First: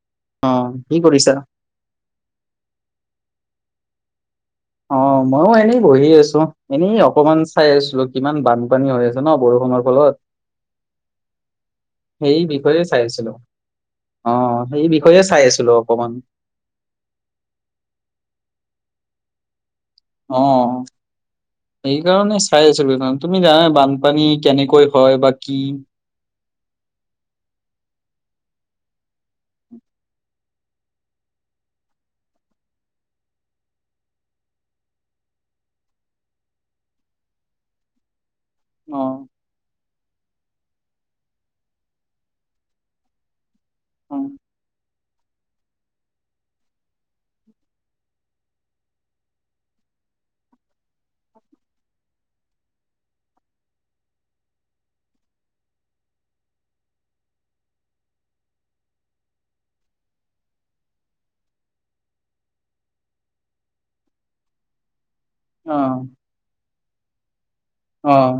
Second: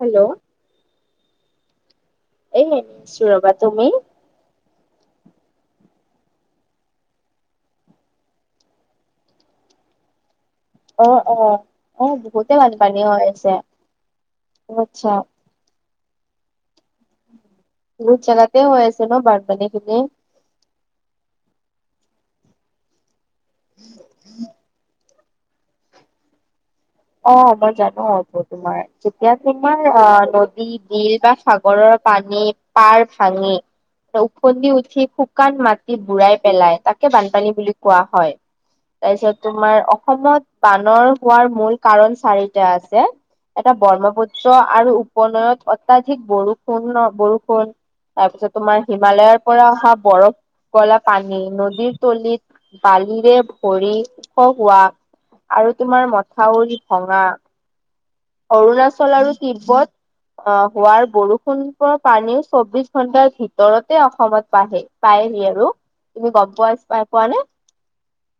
Hello অঁ কি কৰিছা? এই এনেই আছোঁ ৰবা, তুমি? অ মইও এনেই বহি আছো, এনেই অকমান চাই আছিলো কিমান বানপানী হৈ আছে ন বৰষুণ আমাৰ গৰত অ-অ-অ বহুতে বিষয়ে বানপানী চাই হৈ আছিলো আছে । অ সেই বিষয়ে চাই আছিলো অকমান বহুত জেগাতে হৈ আছে ন বানপানী খিনি। অ সেইকাৰণে চাই আছিলো এইখন - তুমি জানা বানপানী কেনেকৈ হয় বা কি - অ মই জানো আৰু তোমাৰ যেতিয়া তোমাৰ অ নদী, বিল বা সাগৰৰ - পানী পাৰ ভাঙি - উঠি শুকান মাটি বুঢ়াই পেলাই তাকে বানপানী বুলি কোৱা হয়। অ তাৰপিছত তোমাৰ অসমত বানৰ হোৱাৰ মূল কাৰণ চাৰিটা আছে। এটা অ ব্ৰহ্মপুত্ৰ আৰু উপনৈত অত্যাধিক বৰষুণৰ ।বৰষুণ, - তাৰপিছত তোমাৰ হিমালয়ৰ পৰা অহা বৰফ গলা পানী নদীৰ তলিত বালিৰে ভৰি হোৱা আৰু তোমাৰ মথাউৰি ভঙা অৰুণাচল আৰু তিব্বত অ হোৱাৰ বৰষুণৰ পানীও চৌবিশ ঘন্টাৰ ভিতৰতে অসমত বাঢ়ে। পায়হি আৰু অ তুমি গম পাই পাই পোৱা নে? অঁ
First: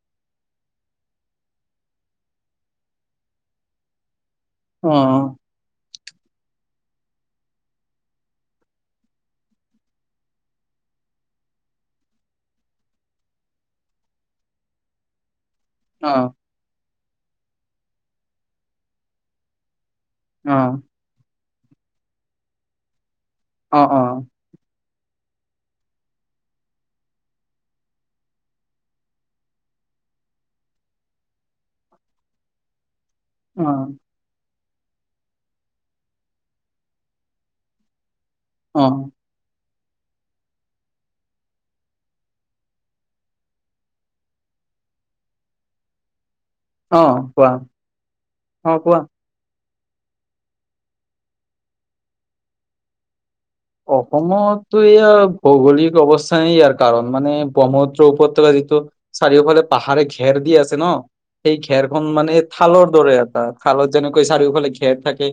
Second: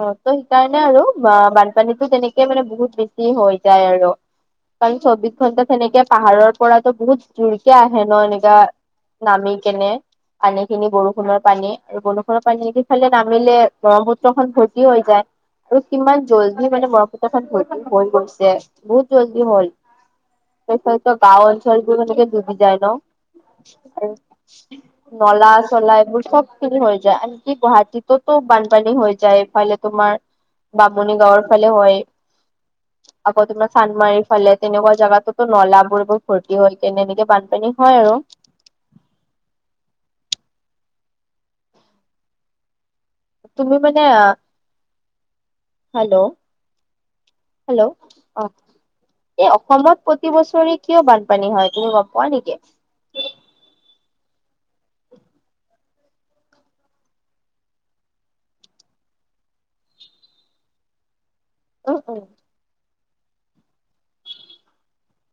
অঁ তো সেইকাৰণে আৰু বা বান পানীটো তেনেকে মানে বহুত বেছি হৈ যায় আৰু অ অ কাৰণ চৌবিশ ঘন্টা তেনেকে পাহাৰৰ পৰাতো বহুত জোৰকে আহে ন এনেকা নামি কেনে - পানীখিনি বৰষুণৰ, পানী আৰু বৰষুণৰ পানী নদীফালে নামিলে ব্ৰহ্মপুত্ৰখন ভৰ্তি হৈ যায়। আৰু অ কিমান জল্দি মানে ব্ৰহ্মপুত্ৰখন ভৰ্তি হৈ গৈছে বহুত জল্দি হল অ অ গাঁও, অঞ্চলবোৰ তেনেকে দুবি যায় ন অ উ নলা-চলা এইবোৰ চবখিনি হৈ যায় আনকি গুৱাহাটীতটো বানপানী হৈ যায়। ইফালে তোমাৰ বামুণী গাঁৱৰফালে হয় আকৌ অ তোমাৰ চানমাৰীৰ ফালে - তেনেকুৱা জাগাতোতো নলাবোৰ এইবোৰ ভৰ্তি হৈ কেনে এনেকে বানপানী হয়। আৰু অ তুমি মানে হেল্ল' অ কোৱা হেল্ল' অ- অ কোৱা অসমত প্ৰতি বছৰে কিয় বানপানী হয় তুমি গম পোৱা নেকি? অসমতো ইয়াৰ ভৌগোলিক অৱস্থান ইয়াৰ কাৰণ মান ব্ৰহ্মপুত্ৰ উপত্যকা - চাৰিওফালে পাহাৰে ঘেৰ দি আছে ন সেই উম ঘেৰখন উম মানে থালৰ - দৰে এটা খালত যেনেকৈ চাৰিওফালে ঘেৰ থাকে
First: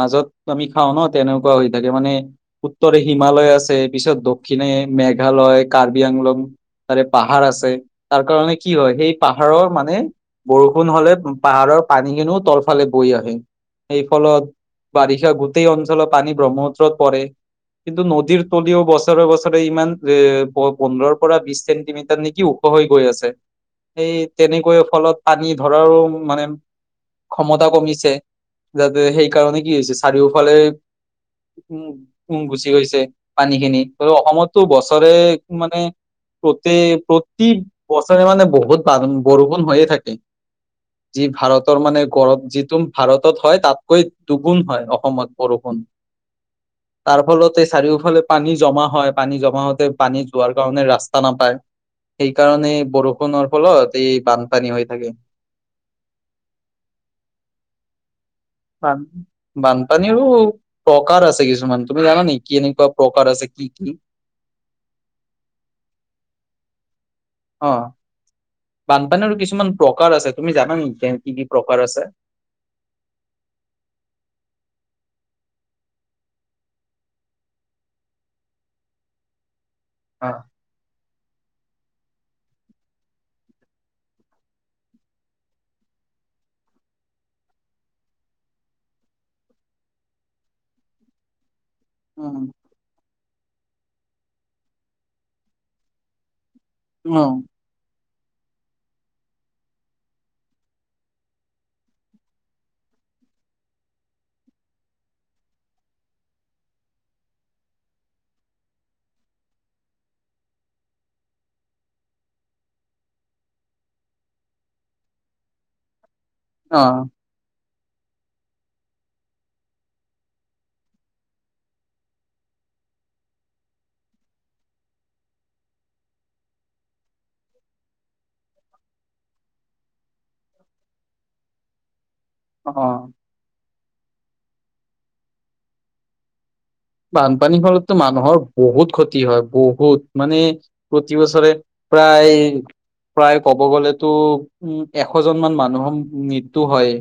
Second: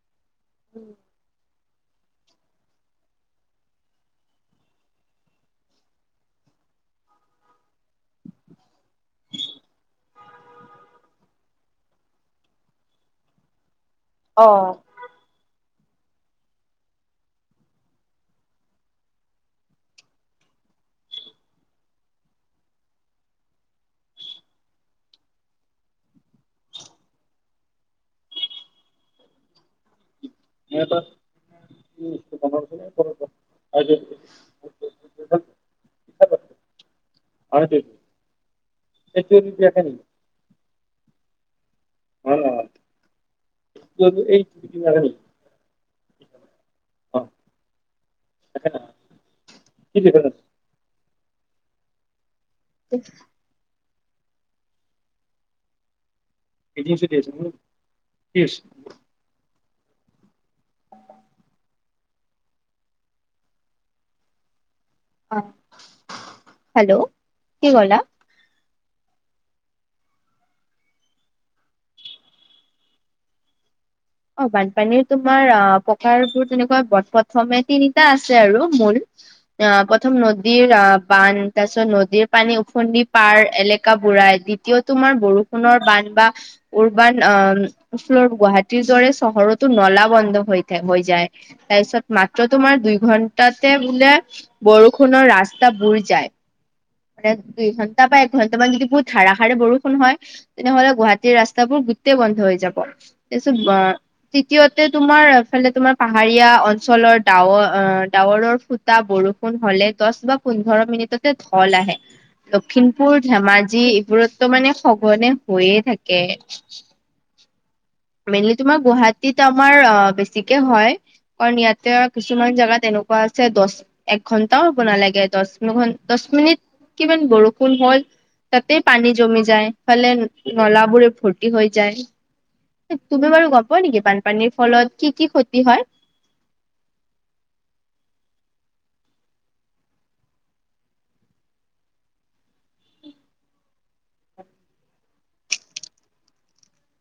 মাজত আমি খাওঁ ন তেনেক - কোৱা হৈ থাকে মানে । উত্তৰে হিমালয় আছে পিছত দক্ষিণে মেঘালয়, কাৰ্বি আংলং । তাৰে পাহাৰ আছে তাৰ কাৰণে কি হয় সেই পাহাৰৰ মানে । বৰষুণ হলে পাহাৰৰ পানীখিনিও তলফালে বৈ আহে। এই অ ফলত বাৰিষা গোটেই অঞ্চলত পানী ব্ৰহ্মপুত্ৰত পৰে। কিন্তু নদীৰ তলিও বছৰে-বছৰে ইমান এ পোন্ধৰৰ পৰা বিশ চেণ্টিমিটাৰ নেকি? ওখ হৈ গৈ আছে সেই তেনেকৈ ফলত পানী ধৰাৰো মানে ক্ষমতা কমিছে যাতে সেইকাৰণে কি হৈছে । চাৰিওফালে উম উম গুচি গৈছে পানীখিনি আৰু অসমতো বছৰে মানে প্ৰতি-প্ৰতি বছৰে মানে বহুত বৰষুণ হৈয়ে থাকে। যি ভাৰত । মানে গৰম যিটো ভাৰতত হয় তাতকৈ দুগুণ হয় অসমত বৰষুণ। তাৰ ফলতে চাৰিওফালে পানী জমা হয় পানী জমা হওঁতে পানী যোৱাৰ কাৰণে। ৰাস্তা নাপায়, সেইকাৰণে বৰষুণৰ ফলত। তে বানপানী হৈ থাকে। এটিম চ দেছ ন। বানপানী প্ৰকাৰ আছে কিছুমান। তুমি জানা নেকি? এনেকুৱা প্ৰকাৰ আছে কি কি? অ হেল্ল' কি অ ক'লা? বানপানীৰো কিছুমান প্ৰকাৰ আছে তুমি জানা নেকি কি কি প্ৰকাৰ আছে? [inaudible] অ বানপানীৰ তোমাৰ অ প্ৰকাৰ বোৰ তেনেকুৱা প্ৰথমে তিনিটা আছে আৰু মূল। অ প্ৰথম অ নদীৰ বান তাৰছত ন। নদী পানী উফন্দি পাৰ এলেকা বুৰাই দ্বিতীয় তোমাৰ বৰষুণৰ বান্ধ বা উৰ্বাৰ। [inaudible] ফ্ল গুৱাহ। ৰে চহৰতো নলা বন্ধ হৈ থ হৈ যায়। তাৰপিছত মাত্ৰ উম, তোমাৰ দুই ঘণ্টা। তাতে বোলে বৰষুণৰ ৰাস্তা বুুৰ যায় মে দু। তাৰ পৰাাএঘণ্টামান যদি বহুত ধাৰষাৰে বৰষুণ হয়। তেনেহলে গুৱাহাটীৰ ৰাস্তাবোৰ গোটেই বন্ধ হৈ যাব, তাৰপিছত তৃতীয়তে তোমাৰফালে তোমাৰ পাহাৰীয়া অঞ্চলৰ ডাৱৰ অ। ডাৱৰৰ ফুটা বৰষুণ হলে দহ বা পোন্ধৰ মিনিটতে। ফল আহে লখিমপুৰ ধেমাজি এইবোৰতো মানে সঘনে হৈয়ে থাকে। অ কে। মেইনলি তোমাৰ গুৱাহাটীত আমাৰ অ বেছিকে হয় কাৰণ ইয়াতে কিছুমান জেগাত তেনেকা। এনেকুৱা আছে দহ এক ঘণ্টাও বনালাগে দহ দহ মিনিট। কিমান বৰষুণ হয়? তাতেই পানী জমি যায় ফালে নলাবোৰে ফূৰ্তি হৈ যায়। অ অ তুমি বাৰু গম পোৱা নেকি? বানপানীৰ ফলত কি কি ক্ষতি হয়। বানপানীৰ ফলতো মানুহৰ বহুত ক্ষতি হয় বহুত মানে প্ৰতি বছৰে। প্ৰায়। প্ৰায় ক'ব গ'লেতো উম এশজনমান মানুহৰ মৃত্যু হয়।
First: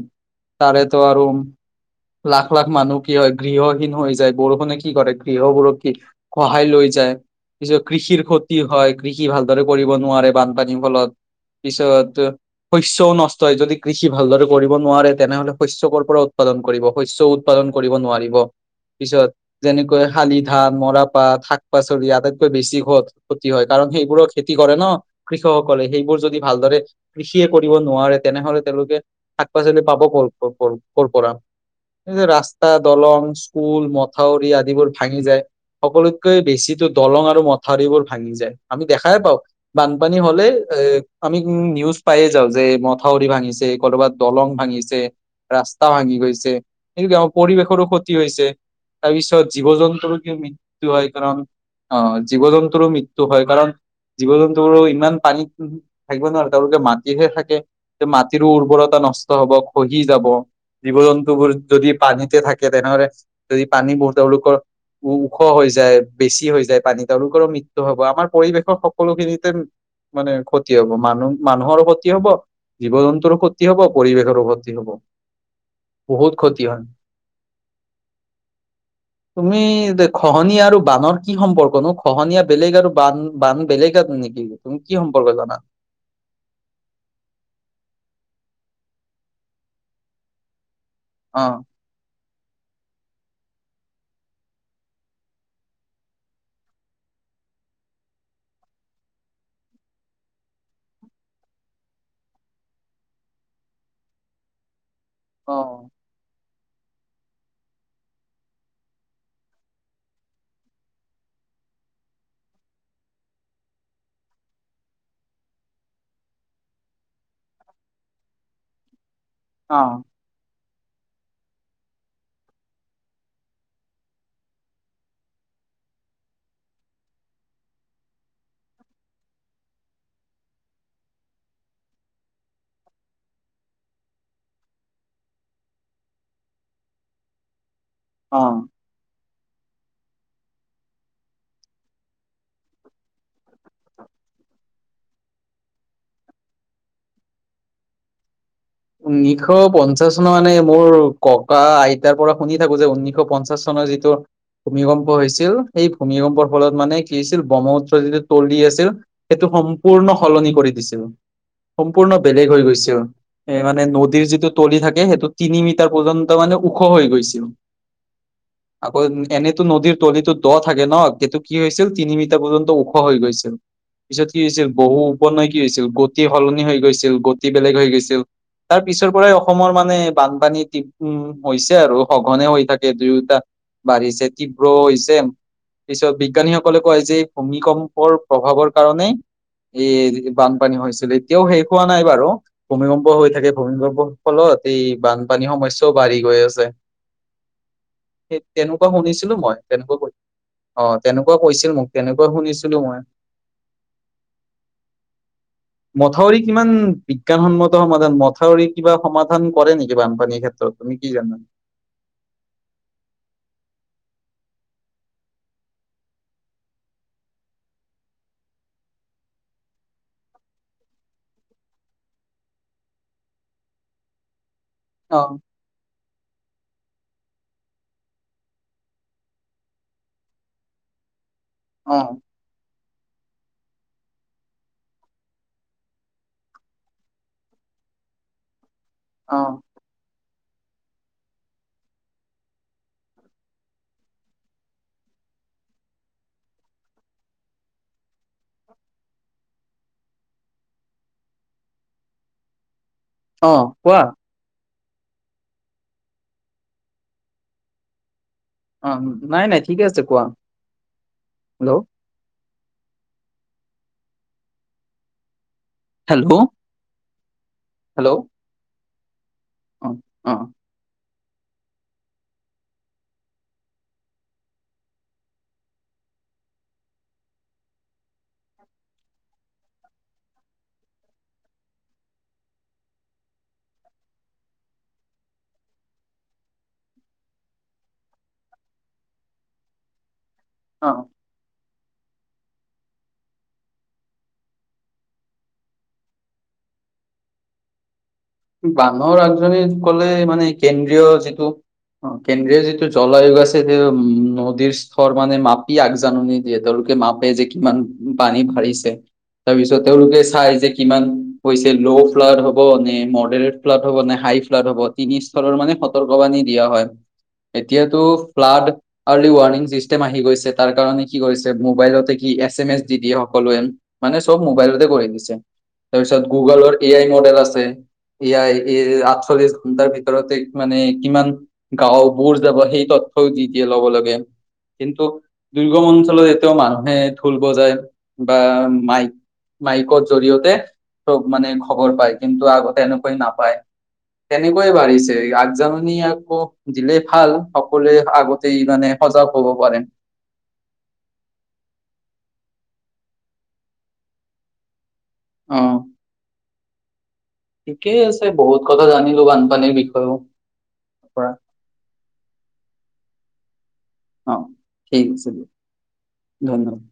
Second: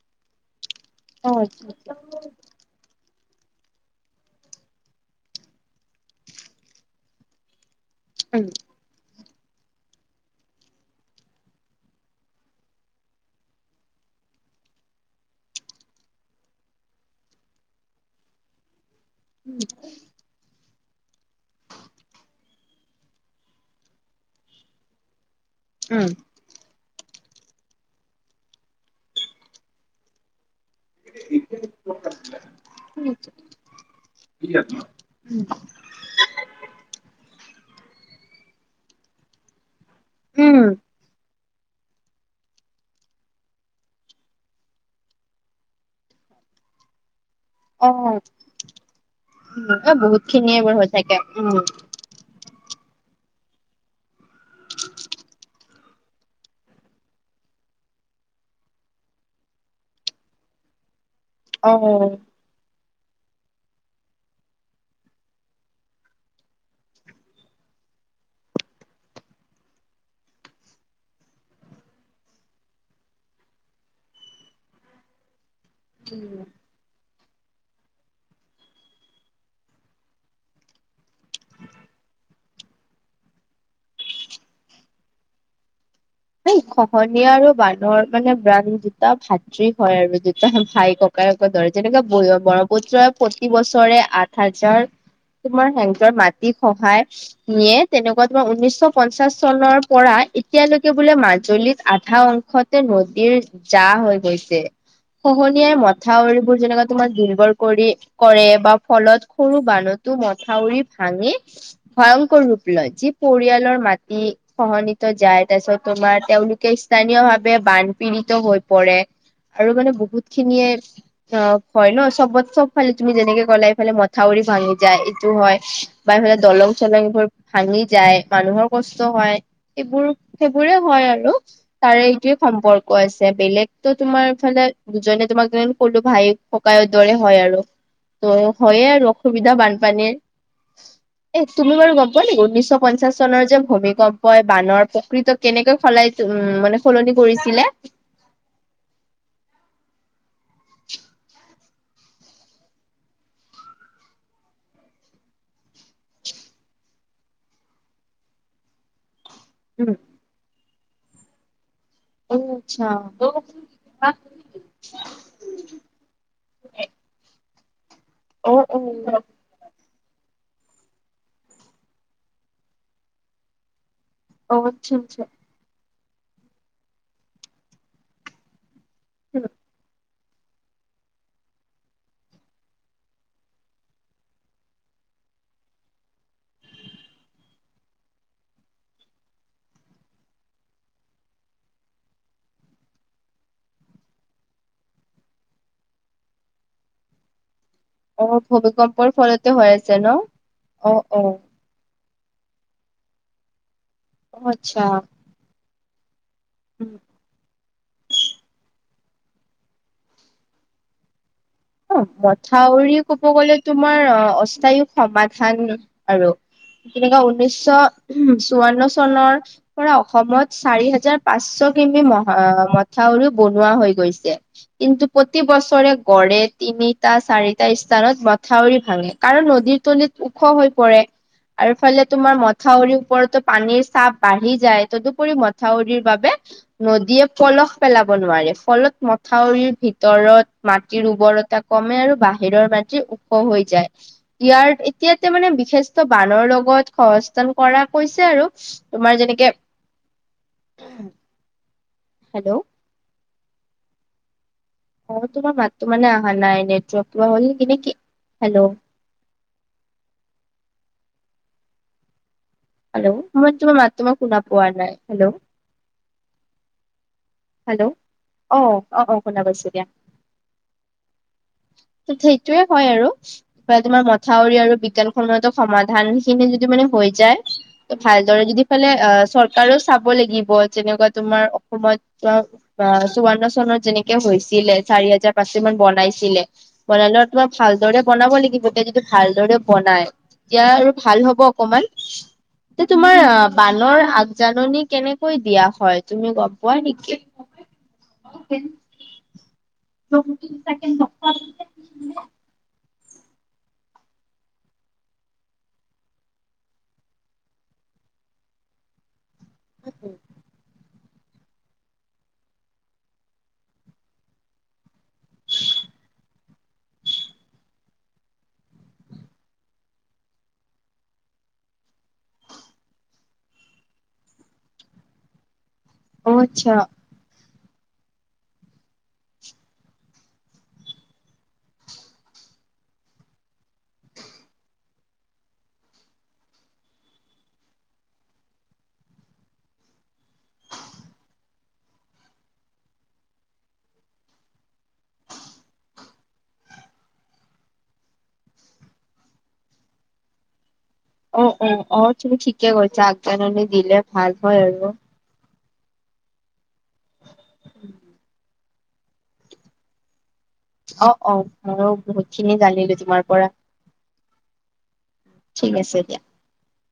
তাৰেতো আৰু উম, লাখ লাখ মানুহ কি হয় গৃহহীন হৈ যায় বৰষুণে। কি কৰে ।গৃহবোৰক কি সহায় লৈ যায়। পিছত কৃষিৰ ক্ষতি হয় কৃষি। কি ভালদৰে কৰিব নোৱাৰে বানপানীৰ ফলত। পিছত, শস্যও নষ্ট হয় যদি কৃষি ভালদৰে কৰিব নোৱাৰে তেনেহলে শস্য ক' পৰা উত্ত। কৰিব শস্য উৎপাদন কৰিব নোৱাৰিব পিছত যেনেকৈ শালি ধান। মৰাপাটশাক পাচলি আটাইতকৈ বেছি ক ক্ষতি হয় কাৰণ সেইবোৰো খেতি কৰে ন! কৃষকসকলে সেইবোৰ যদি ভালদৰে। কৃষিয়ে কৰিব নোৱাৰে, তেনেহলে তেওঁলোকে শাক পাচলি পাব। কৰ কৰ কৰৰপৰা এই যে ৰাস্তা উম, দলং স্কুল মত। মথাউৰি আদিবোৰ ভাঙি যায় সকলোতকৈ বেছি দলং আৰু মথাউৰি ঠাৰিবোৰ ভাঙি যায় আমি দেখাই পাওঁ বানপানী হলে উম, এ আমি। উম, নিউজ পায়ে যাওঁ যে মথাউৰি ভাঙিছে কৰোবাত দলং ভাঙিছে। ৰাস্তা ভাঙি গৈছে সটো কি আমাৰ পৰিৱেশৰো ক্ষতি অ' হৈছে। তাৰ পিছত জীৱ এ জন্তুৰো বহুত কিয় খিনিয়ে বাৰু হৈ মৃত্যু হয় থাকে কাৰণ উম, আহ। জীৱ জন্তুৰো মৃত্যুহয় কাৰণ জীৱ জন্তুৰো ইমান পানীত। থাকিব নোৱাৰে তেওঁলোকে মাটিহে থাকে যে মাটিৰো উৰ্বৰতা নষ্ট হব খহি যাব। জীৱ জন্তুবোৰ যদি অ'। পানীতে থাকে তেনেহলে যদি পানীবোৰ তেওঁলোকৰ। ওখ হৈ যায়, বেছি হৈ যায় পানী তেওঁলোকৰো মৃত্যু হব আমাৰ পৰিৱেশৰ সকলোখিনিতে। মানে ক্ষতি হব মানুহ, মানুহৰ ক্ষতি হব। জীৱ জন্তুৰো ক্ষতি হব পৰিৱেশৰো ক্ষতি হব বহুত ক্ষতি হয়। [inaudible] তুমি খহনীয়া আৰু বানৰ কি সম্পৰ্ক নো? খহনীয়া বেলেগ আৰু বান বান বেলেগ- নেকি, তুমি কি সম্পৰ্ক জানা? এই খহনীয়া আৰু বানৰ মানে ব্ৰাণ দুটা ভাতৃ হয় আৰু দুটা ভাইক অ ককায়েকৰ দৰে যেনেকাে ব্ৰহ্মপুত্ৰই প্ৰতি বছৰে আঠ হাজাৰ- তোমাৰ সেহতৰ মাটিৰ খ্হাই নিয়ে তেনেকুৱা তোমাৰ উনৈশ পঞ্চাশ চনৰ পৰা- এতিয়ালৈকে বোলে মাজুলীত আধা অংশতে নদীৰ জা হৈ গৈছে। অ খহনীয়াই মথাউৰি বোৰ যেনেকা তোমাৰ দিন বৰ কৰি কৰে বা ফলত সৰু বানুতো মথাউৰি ভাঙে, ভয়ংকৰ ৰূপ লয় যি পৰিয়ালৰ মাটি খহনিত যায়। তাৰপিছত তোমাৰ তেওঁলোকে স্থানীয় ভাৱে বানপীড়িত হৈ পৰে, আৰু অ মানে বহুত খিনিয়ে- অ হয় ন? চবত চবফালে তুমি যেনেকে গ'লা এইফালে মথাউৰি ভাঙি যায় এইটো হয় বা সেইফালে দলং চলং এইবোৰ ভাঙি যায় মানুহৰ কষ্ট হয় এইবোৰ সেইবোৰে হয় আৰু তাৰে এইটোৱে সম্পৰ্ক আছে বেলেগতো তোমাৰফালে দুজনে - তোমাক কলো ভাই ককায়ৰ দৰে হয় আৰু অ ত' হয়ে আৰু, সুবিধা বানপানীৰ এ তুমি বাৰু গম পোৱা নেকি? উনৈশ পঞ্চাশ চনৰ যে ভূমিকম্পই বানৰ প্ কৃত কেনেকৈ সলাই উ মানে সলনি কৰিছিলে? উনৈশ পঞ্চাশ চনৰ মানে মোৰ ককা আইতাৰ পৰা শুনি থাকো যে উনৈশ পঞ্চাশ চনত ৰ যিটো। ভূমিকম্প হৈছিল সেই ভূমিকম্পৰ ফলত মানে কি হৈছিল ব্ৰহ্মপুত্ৰ যিটো তলি আছিল সেইটো সম্পূৰ্ণ সলনি কৰি দিছিল সম্পূৰ্ণ অ' বেলেগ হৈ আচ্ছা গৈছিল। এ অ' মানে নদীৰ যিটো তলি থাকে, সেইটো তিনি মিটাৰ পৰ্যন্ত মানে ওখ হৈ গৈছিল। আকৌ অ' এনেতো নদীৰ তলিটো দ' থাকে ন? সেইটো কি হৈছিল তিনি মিটাৰ পৰ্যন্ত ওখ হৈ গৈছিল। পিছত কি অ' হৈছিল আচ্ছা বহু আচ্ছা উপনয় কি হৈছিল গতি সলনি হৈ গৈছিল, গতি বেলেগ হৈ গৈছিল। তাৰ পিছৰ পৰাই অসমৰ মানে- বানপানী টিপ উ হৈছে আৰু সঘনে হৈ থাকে দুয়োটা, বাঢ়িছে তীব্ৰ হৈছে। পিছত বিজ্ঞানীসকলে কয় যে ভূমিকম্পৰ প্ৰভাৱৰ কাৰণে- এই বানপানী হৈছিল এতিয়াও শেষ হোৱা নাই বাৰু ভূমিকম্প- হৈ থাকে, ভূমিকম্পৰ ফলত এই বানপানীৰ সমস্যাও বাঢ়ি গৈ আছে। সে অ' তেনেকুৱা ভূমিকম্পৰ শুনিছিলো ফলতে মই, হৈ আছে তেনেকুৱা ক ন অঁ অ' অ' তেনেকুৱা কৈছিল মোক। তেনেকুৱা শুনিছিলো মই। অ আচ্ছা। মথাউৰি কিমান বিজ্ঞানসন্মত- সমাধান মথাউৰি কিবা সমাধান কৰে নেকি বানপানীৰ ক্ষেত্ৰত তুমি কি জানা? অ মথাউৰি কব গলে তোমাৰ অ অস্থায়ী সমাধান আৰু। তেনেকুৱা উনৈশ চৌৱন্ন চনৰ পৰা অসমত চাৰি হাজাৰ পাঁচশ কি মহা মথাউৰিও বনোৱা হৈ গৈছে, কিন্তু অ প্ৰতি বছৰে গড়ে তিনিটা চাৰিটা স্থানত মথাউৰি ভাঙে কাৰণ নদীৰ তলিত ওখ হৈ পৰে। আৰু অ ইফালে তোমাৰ মথাউৰিও ওপৰতো পানীৰ চাপ বাঢ়ি যায় তদুপৰি মথাউৰিৰ বাবে নদীয়ে পলস পেলাব নোৱাৰে ফলত অ মথাউৰিৰ ভিতৰত মাটিৰ উৰ্বৰ তা কমে আৰু বাহিৰৰ মাটি ওখ হৈ যায় ।ইয়াৰ এতিয়াতে মানে বিশেষ্ট বানৰ লগত সস্থান কৰা কৈছে আৰু তোমাৰ যেনেকে [inaudible] [unintelligible] হেল্ল'! অঁ কোৱা? অ তোমাৰ মাতটো মানে অহা নাই নেটৰ্ক হ'ল কি নেকি অ নাই নাই ঠিকে আছে কোৱা হেল্ল' হেল্ল' মই তোমাৰ মাত তোমাক শুনা পোৱা নাই হেল্ল' হেল্ল' হেল্ল' অ অ অ শুনা পাইছো দিয়া অ অ [inaudible] সেইটোয়ে হয় আৰু ক তোমাৰ মথাউৰি আৰু বিজ্ঞান সমন্তো সমাধান খিনি যদি মানে। হৈ যায় ভালদৰে যদি ফালে আহ চৰকাৰেও চাব লাগিব যেনেকুৱা তোমাৰ অসমত- ত চৌৱন্ন চনত যেনেকে হৈছিলে চাৰি হাজাৰ পাঁচ মান বনাইছিলে বন তোমাৰ ভালদৰে বনাব লাগিব এতিয়া যদি ভালদৰে বনাই এতিয়া আৰু অ ভাল হ'ব অকমান- [inaudible] এ তোমাৰ বানৰ আগজাননী কেনেকৈ দিয়া হয় তুমি গম পোৱা নেকি? কি? বানৰ আগজনী কলে মানে কেন্দ্ৰীয় যিটো অ কেন্দ্ৰীয় যিটো- জলাআয়োগ আছে উম নদীৰ স্তৰ মানে মাপি, আগজাননী দিয়ে তেওঁলোকে মাপে যে কিমান- পানী ভাৰিছে- তাৰপিছত তেওঁলোকে চাই যে কিমান ল' ফ্লাৰ হব নে- ফ্লট হব নে হাই ফ্লট হ'ব তিনি স্তৰৰ মানে সতৰ্ক বাণী দিয়া হয়। এতিয়াতো ফ্লাড আৰ্লি ৱৰ্ণিং চিষ্টেম আহি গৈছে তাৰ কাৰণে কি কৈছে মোবাইলতে কি এছ এম এছ দি দিয়ে সকলোৱে মানে চব মোবাইলতে কৰি দিছে তাৰপিছত অ আচ্ছা গুগলৰ এ আই মডেল আছে এয়াৰ এই আঠচল্লিশ ঘন্টাৰ ভিতৰতে মানে কিমান গাঁও বুৰ যাব সেই তথ- দিতিয়া ল'ব লাগে। কিন্তু দুৰ্গম অঞ্চলে যেতিও মানুহে ভুল বজায় বা মাইক- মাইকৰ জৰিয়তে চব মানে খবৰ পায় কিন্তু আগতে এনেকুৱাই নাপায়। তেনেকৈয়ে বাঢ়িছে আগজাননী আকৌ দিলে ভাল সকলোৱে আগতে মানে সজাগ হব পাৰে। অ অ অ তুমি ঠিকে কৈছা আগজাননি দিলে ভাল হয় ।আৰু- অ ঠিকেই আছে বহুত কথা জানিলো বানপানীৰ বিষয়েও অ পৰা অ মইয়ো বহুত খিনি জানিলো তোমাৰ পৰা। অ ঠিক আছে দিয়া ঠিক আছে দিয়া। ধন্যবাদ